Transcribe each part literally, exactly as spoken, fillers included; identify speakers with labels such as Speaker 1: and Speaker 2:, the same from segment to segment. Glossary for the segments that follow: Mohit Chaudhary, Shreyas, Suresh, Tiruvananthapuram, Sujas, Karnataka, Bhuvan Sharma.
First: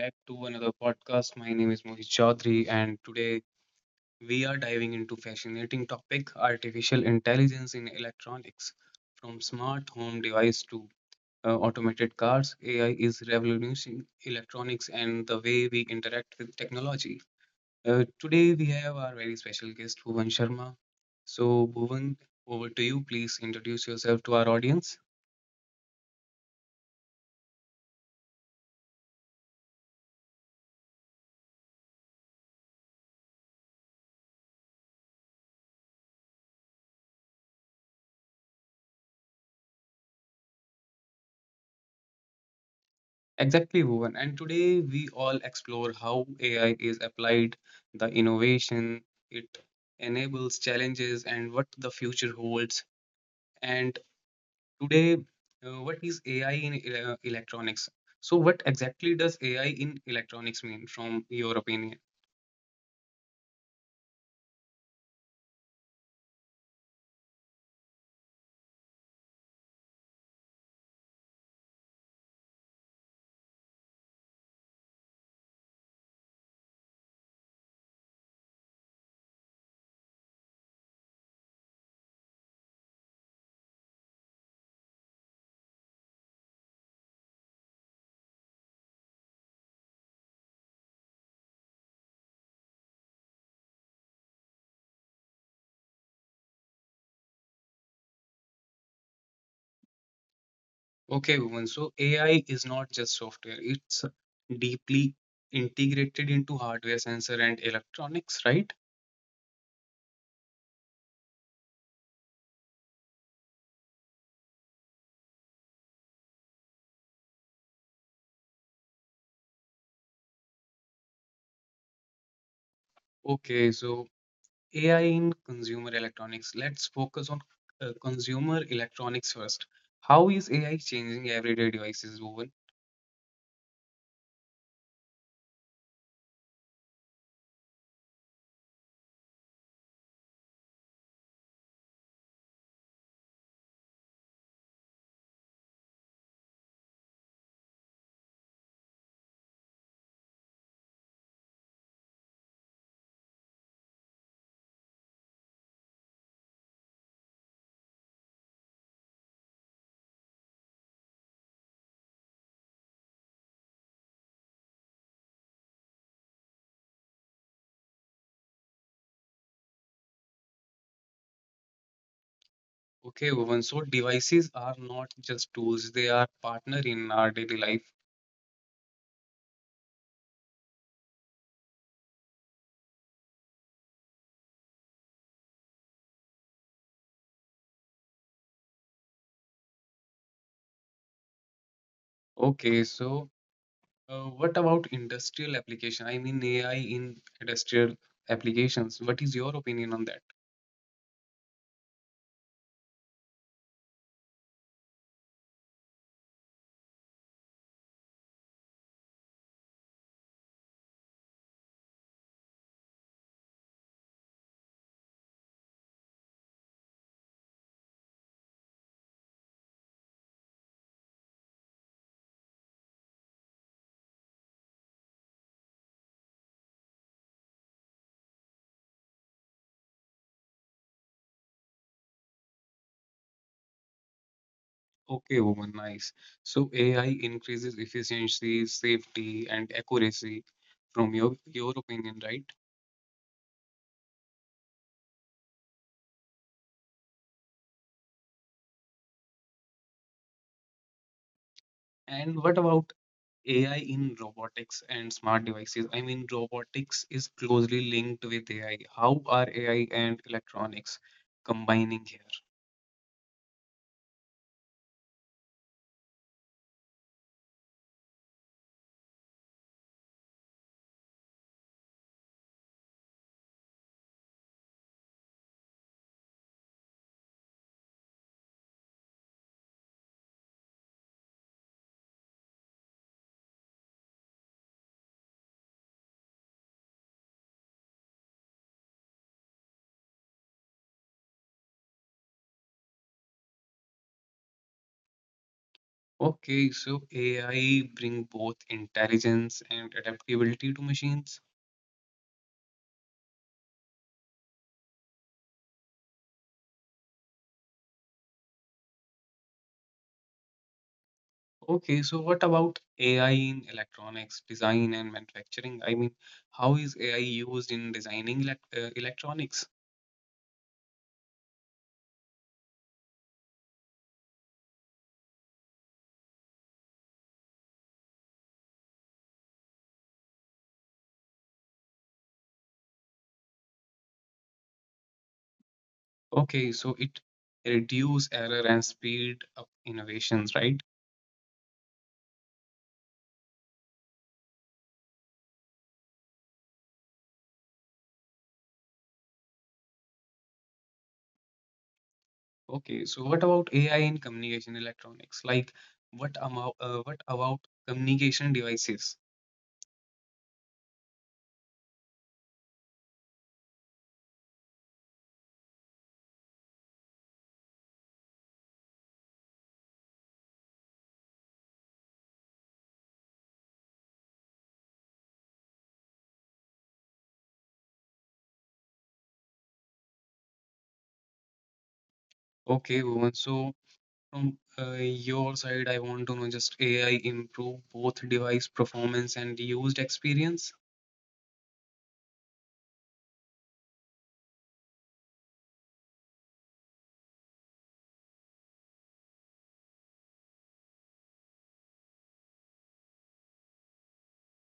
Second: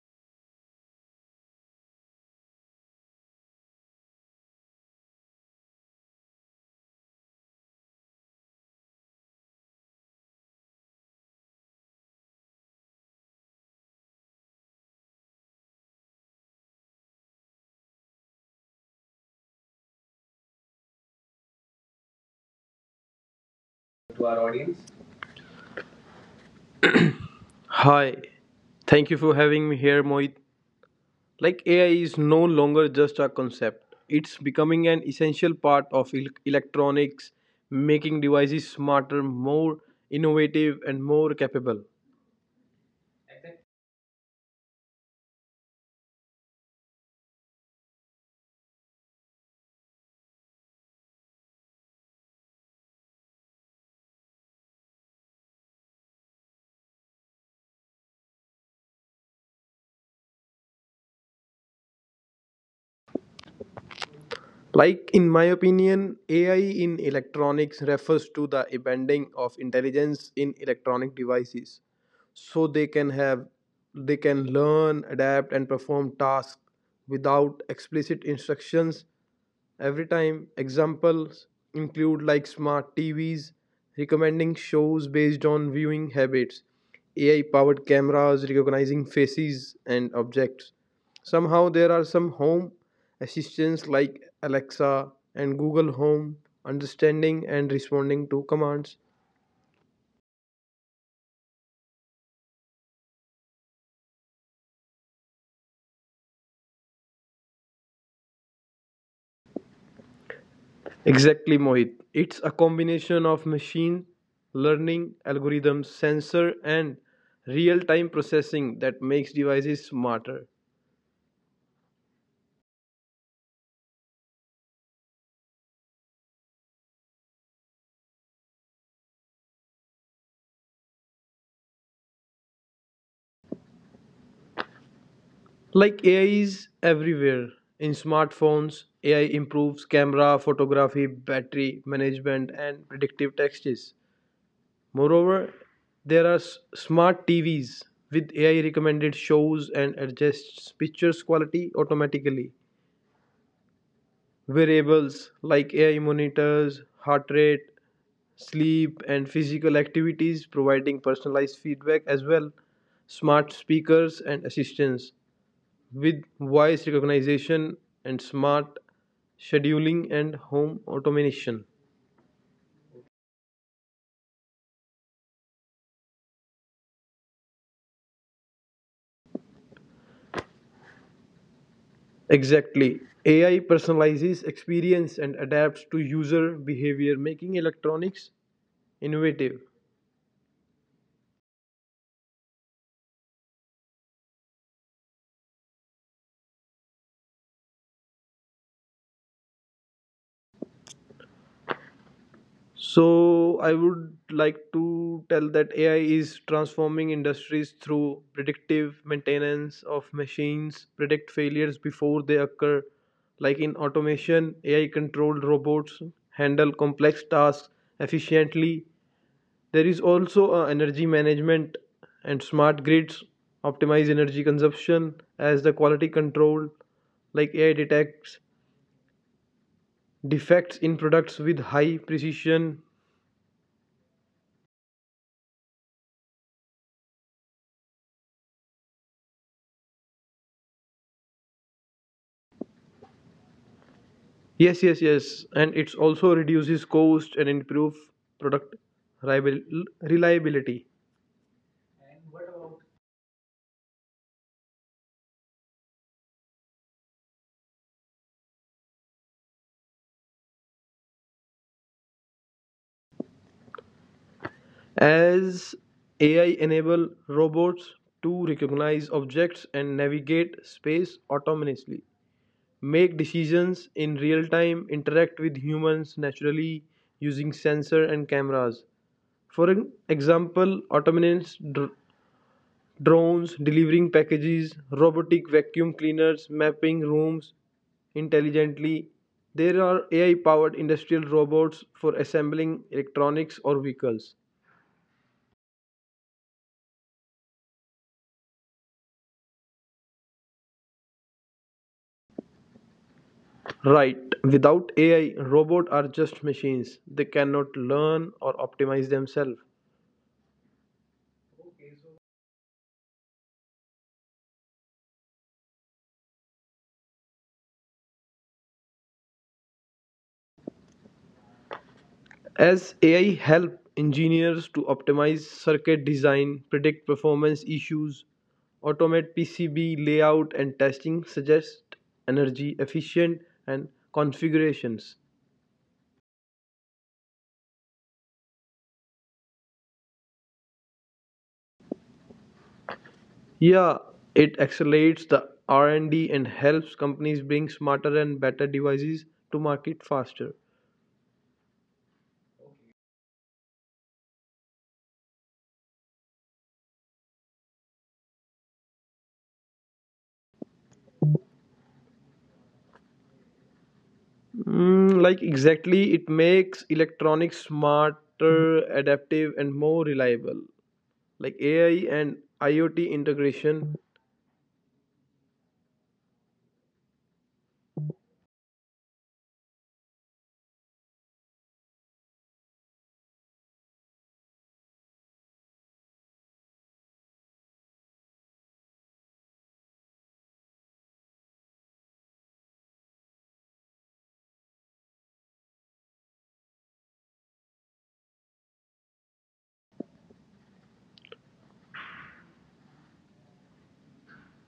Speaker 1: back to another podcast. My name is Mohit Chaudhary, and today we are diving into fascinating topic: artificial intelligence in electronics. From smart home device to uh, automated cars, A I is revolutionizing electronics and the way we interact with technology. Uh, today we have our very special guest, Bhuvan Sharma. So, Bhuvan, over to you. Please introduce yourself to our audience.
Speaker 2: Hi, thank you for having me here, Mohit. Like A I is no longer just a concept, it's becoming an essential part of el- electronics, making devices smarter, more innovative, and more capable.
Speaker 1: Exactly, Bhuvan. And today we all explore how A I is applied, the innovation it enables, challenges, and what the future holds. And today, uh, what is A I in ele- electronics? So, what exactly does A I in electronics mean, from your opinion?
Speaker 2: Like, in my opinion, A I in electronics refers to the embedding of intelligence in electronic devices so they can have they can learn, adapt, and perform tasks without explicit instructions. Every time, examples include like smart T Vs recommending shows based on viewing habits, A I powered cameras recognizing faces and objects. Somehow, there are some home assistants like Alexa and Google Home understanding and responding to commands.
Speaker 1: Okay, Bhuvan. So, A I is not just software; it's deeply integrated into hardware, sensor, and electronics, right?
Speaker 2: Exactly, Mohit. It's a combination of machine learning algorithms, sensor, and real time processing that makes devices smarter.
Speaker 1: Okay, so A I in consumer electronics. Let's focus on uh, consumer electronics first. How is A I changing everyday devices, Woven?
Speaker 2: like AI is everywhere. In smartphones, AI improves camera photography, battery management, and predictive texts. Moreover, there are s- smart TVs with AI, recommended shows, and adjusts pictures quality automatically. Variables like AI monitors heart rate, sleep, and physical activities, providing personalized feedback as well. Smart speakers and assistants with voice recognition, and smart scheduling and home automation.
Speaker 1: Okay, Woven. So devices are not just tools; they are partner in our daily life.
Speaker 2: Exactly. A I personalizes experience and adapts to user behavior, making electronics innovative.
Speaker 1: Okay, so uh, what about industrial application? I mean A I in industrial applications. What is your opinion on that?
Speaker 2: So, I would like to tell that A I is transforming industries through predictive maintenance of machines, predict failures before they occur. Like in automation, A I controlled robots handle complex tasks efficiently. There is also a energy management and smart grids optimize energy consumption as the quality control. Like A I detects defects in products with high precision.
Speaker 1: Okay, Woven. Nice. So A I increases efficiency, safety, and accuracy. From your your opinion, right?
Speaker 2: Yes, yes, yes, and it also reduces cost and improve product reliabil- reliability
Speaker 1: And what about A I in robotics and smart devices. I mean, robotics is closely linked with A I. How are A I and electronics combining here?
Speaker 2: as A I enable robots to recognize objects and navigate space autonomously. Make decisions in real time, interact with humans naturally using sensors and cameras. For an example, autonomous dr- drones delivering packages, robotic vacuum cleaners mapping rooms intelligently. There are A I powered industrial robots for assembling electronics or vehicles.
Speaker 1: Okay, so A I bring both intelligence and adaptability to machines.
Speaker 2: Right, without A I, robots are just machines. They cannot learn or optimize themselves.
Speaker 1: Okay, so what about A I in electronics design and manufacturing? I mean, how is A I used in designing elec uh, electronics?
Speaker 2: As A I help engineers to optimize circuit design, predict performance issues, automate P C B layout and testing, suggest energy efficient and configurations.
Speaker 1: Okay, so it reduce error and speed up innovations, right?
Speaker 2: Yeah, it accelerates the R and D and D and helps companies bring smarter and better devices to market faster.
Speaker 1: Okay, so what about A I in communication electronics? Like, what about uh, what about communication devices?
Speaker 2: Mm, like exactly, it makes electronics smarter, adaptive, and more reliable. Like A I and IoT integration.
Speaker 1: Okay, Bhuvan. So from uh, your side, I want to know just A I improve both device performance and used experience.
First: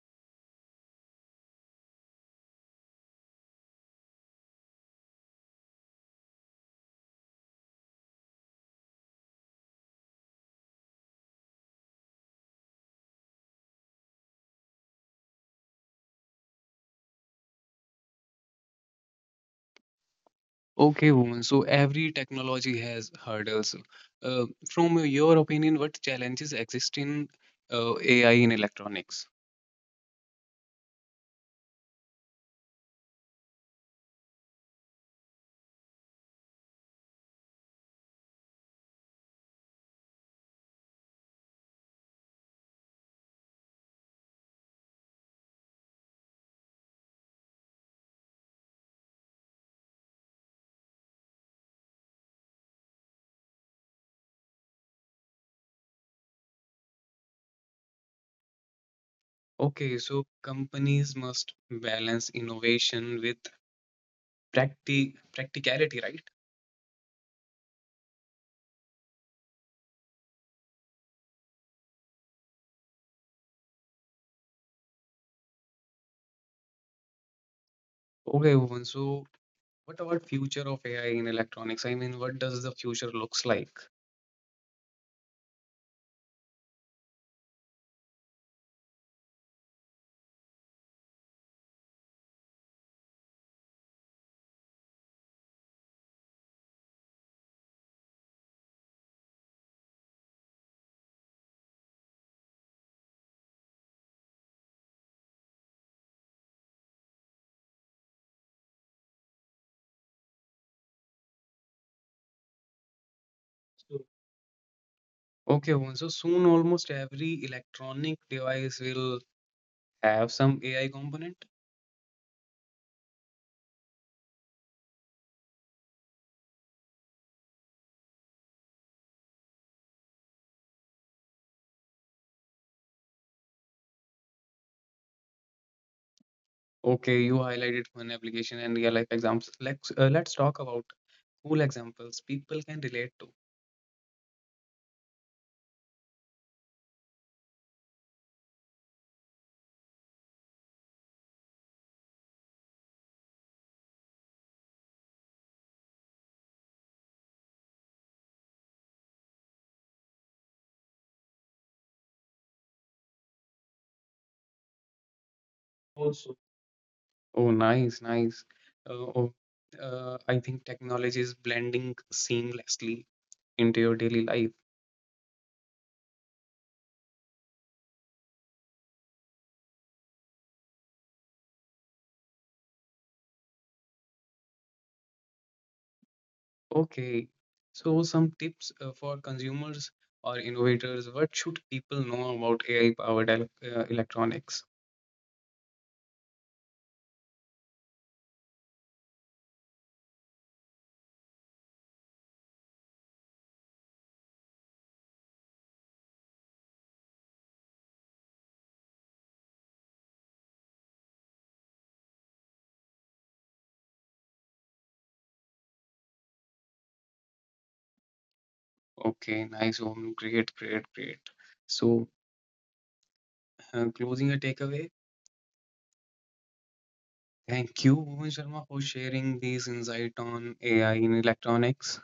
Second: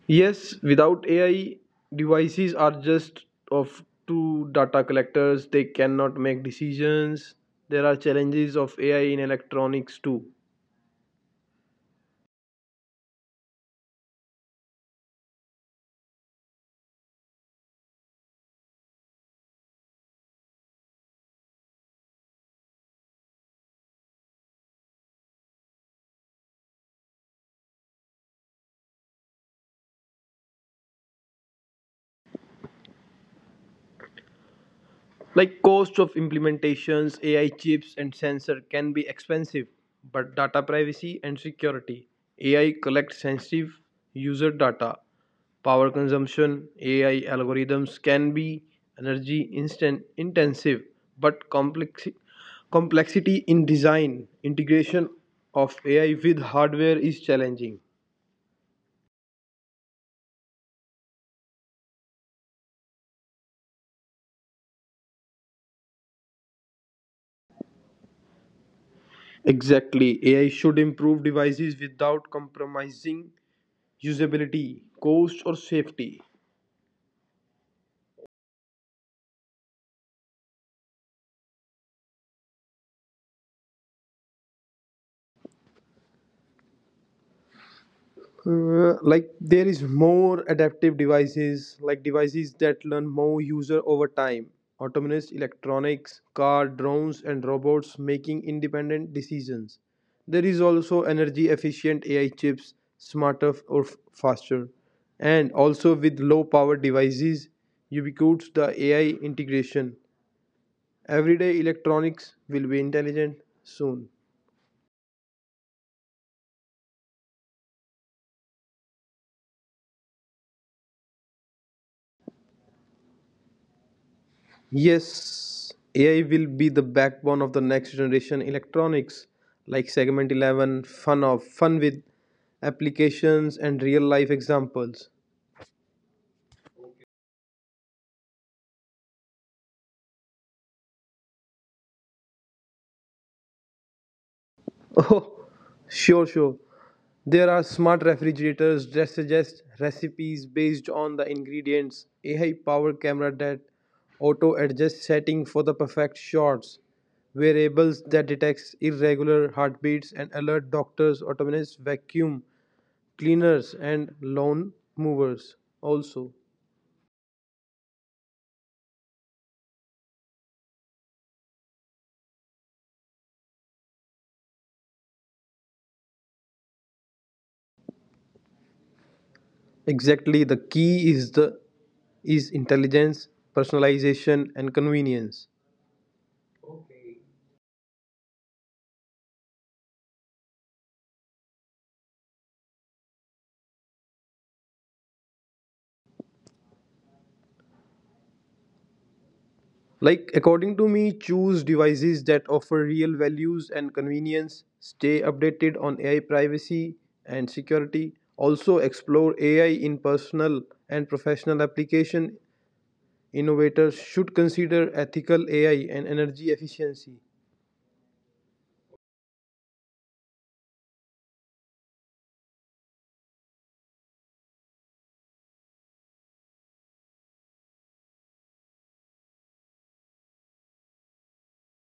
Speaker 2: Yes, without A I, devices are just of two data collectors. They cannot make decisions. There are challenges of A I in electronics too.
Speaker 1: Okay, Bhuvan. So every technology has hurdles. Uh, from your opinion, what challenges exist in uh, A I in electronics?
Speaker 2: Like cost of implementations, A I chips and sensor can be expensive, but data privacy and security. A I collects sensitive user data. Power consumption, A I algorithms can be energy instant intensive, but complex complexity in design, integration of A I with hardware is challenging.
Speaker 1: Okay, so companies must balance innovation with practi practicality, right?
Speaker 2: Exactly. A I should improve devices without compromising usability, cost, or safety.
Speaker 1: Okay, Bhuvan, so what about future of A I in electronics? I mean, what does the future looks like?
Speaker 2: Uh, like there is more adaptive devices, like devices that learn more user over time. Autonomous electronics, car, drones, and robots making independent decisions. There is also energy efficient AI chips, smarter f- or f- faster, and also with low power devices. Ubiquitous the AI integration. Everyday electronics will be intelligent soon.
Speaker 1: Okay, Bhuvan, so soon almost every electronic device will have some A I component.
Speaker 2: Yes, A I will be the backbone of the next generation electronics, like Segment eleven, Fun of Fun with applications and real life examples.
Speaker 1: Okay, you highlighted one application and real life examples. Let's uh, let's talk about cool examples people can relate to.
Speaker 2: Oh, sure, sure. There are smart refrigerators that suggest recipes based on the ingredients, A I powered camera that auto adjusts setting for the perfect shots, wearables that detects irregular heartbeats and alert doctors, autonomous vacuum cleaners and lawn movers
Speaker 1: Also.
Speaker 2: also.
Speaker 1: Oh, nice, nice. Uh, oh, uh, I think technology is blending seamlessly into your daily life.
Speaker 2: Exactly, the key is the is intelligence, personalization, and convenience.
Speaker 1: Okay, so some tips uh, for consumers or innovators. What should people know about A I-powered el uh, electronics?
Speaker 2: Like according to me, choose devices that offer real values and convenience. Stay updated on AI privacy and security. Also explore AI in personal and professional application. Innovators should consider ethical AI and energy efficiency.
Speaker 1: Okay, nice, Omen. Great, great, great. So, uh, closing a takeaway. Thank you, Omen Sharma, for sharing these insight on A I in electronics.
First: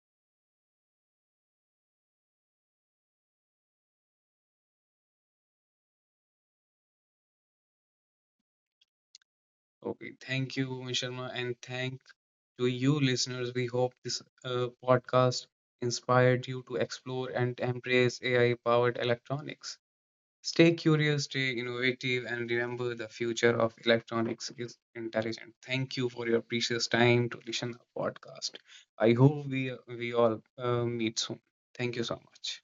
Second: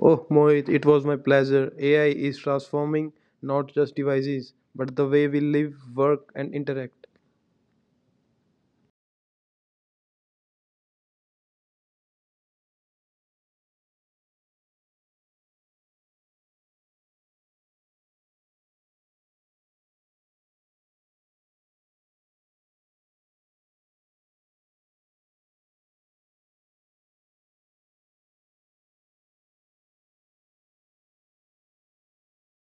Speaker 2: Oh, Mohit, it was my pleasure. A I is transforming not just devices, but the way we live, work, and interact.
Speaker 1: Okay, thank you, Omen Sharma, and thank to you, listeners. We hope this uh, podcast inspired you to explore and embrace A I-powered electronics. Stay curious, stay innovative, and remember the future of electronics is intelligent. Thank you for your precious time to listen to our podcast. I hope we we all uh, meet soon. Thank you so much.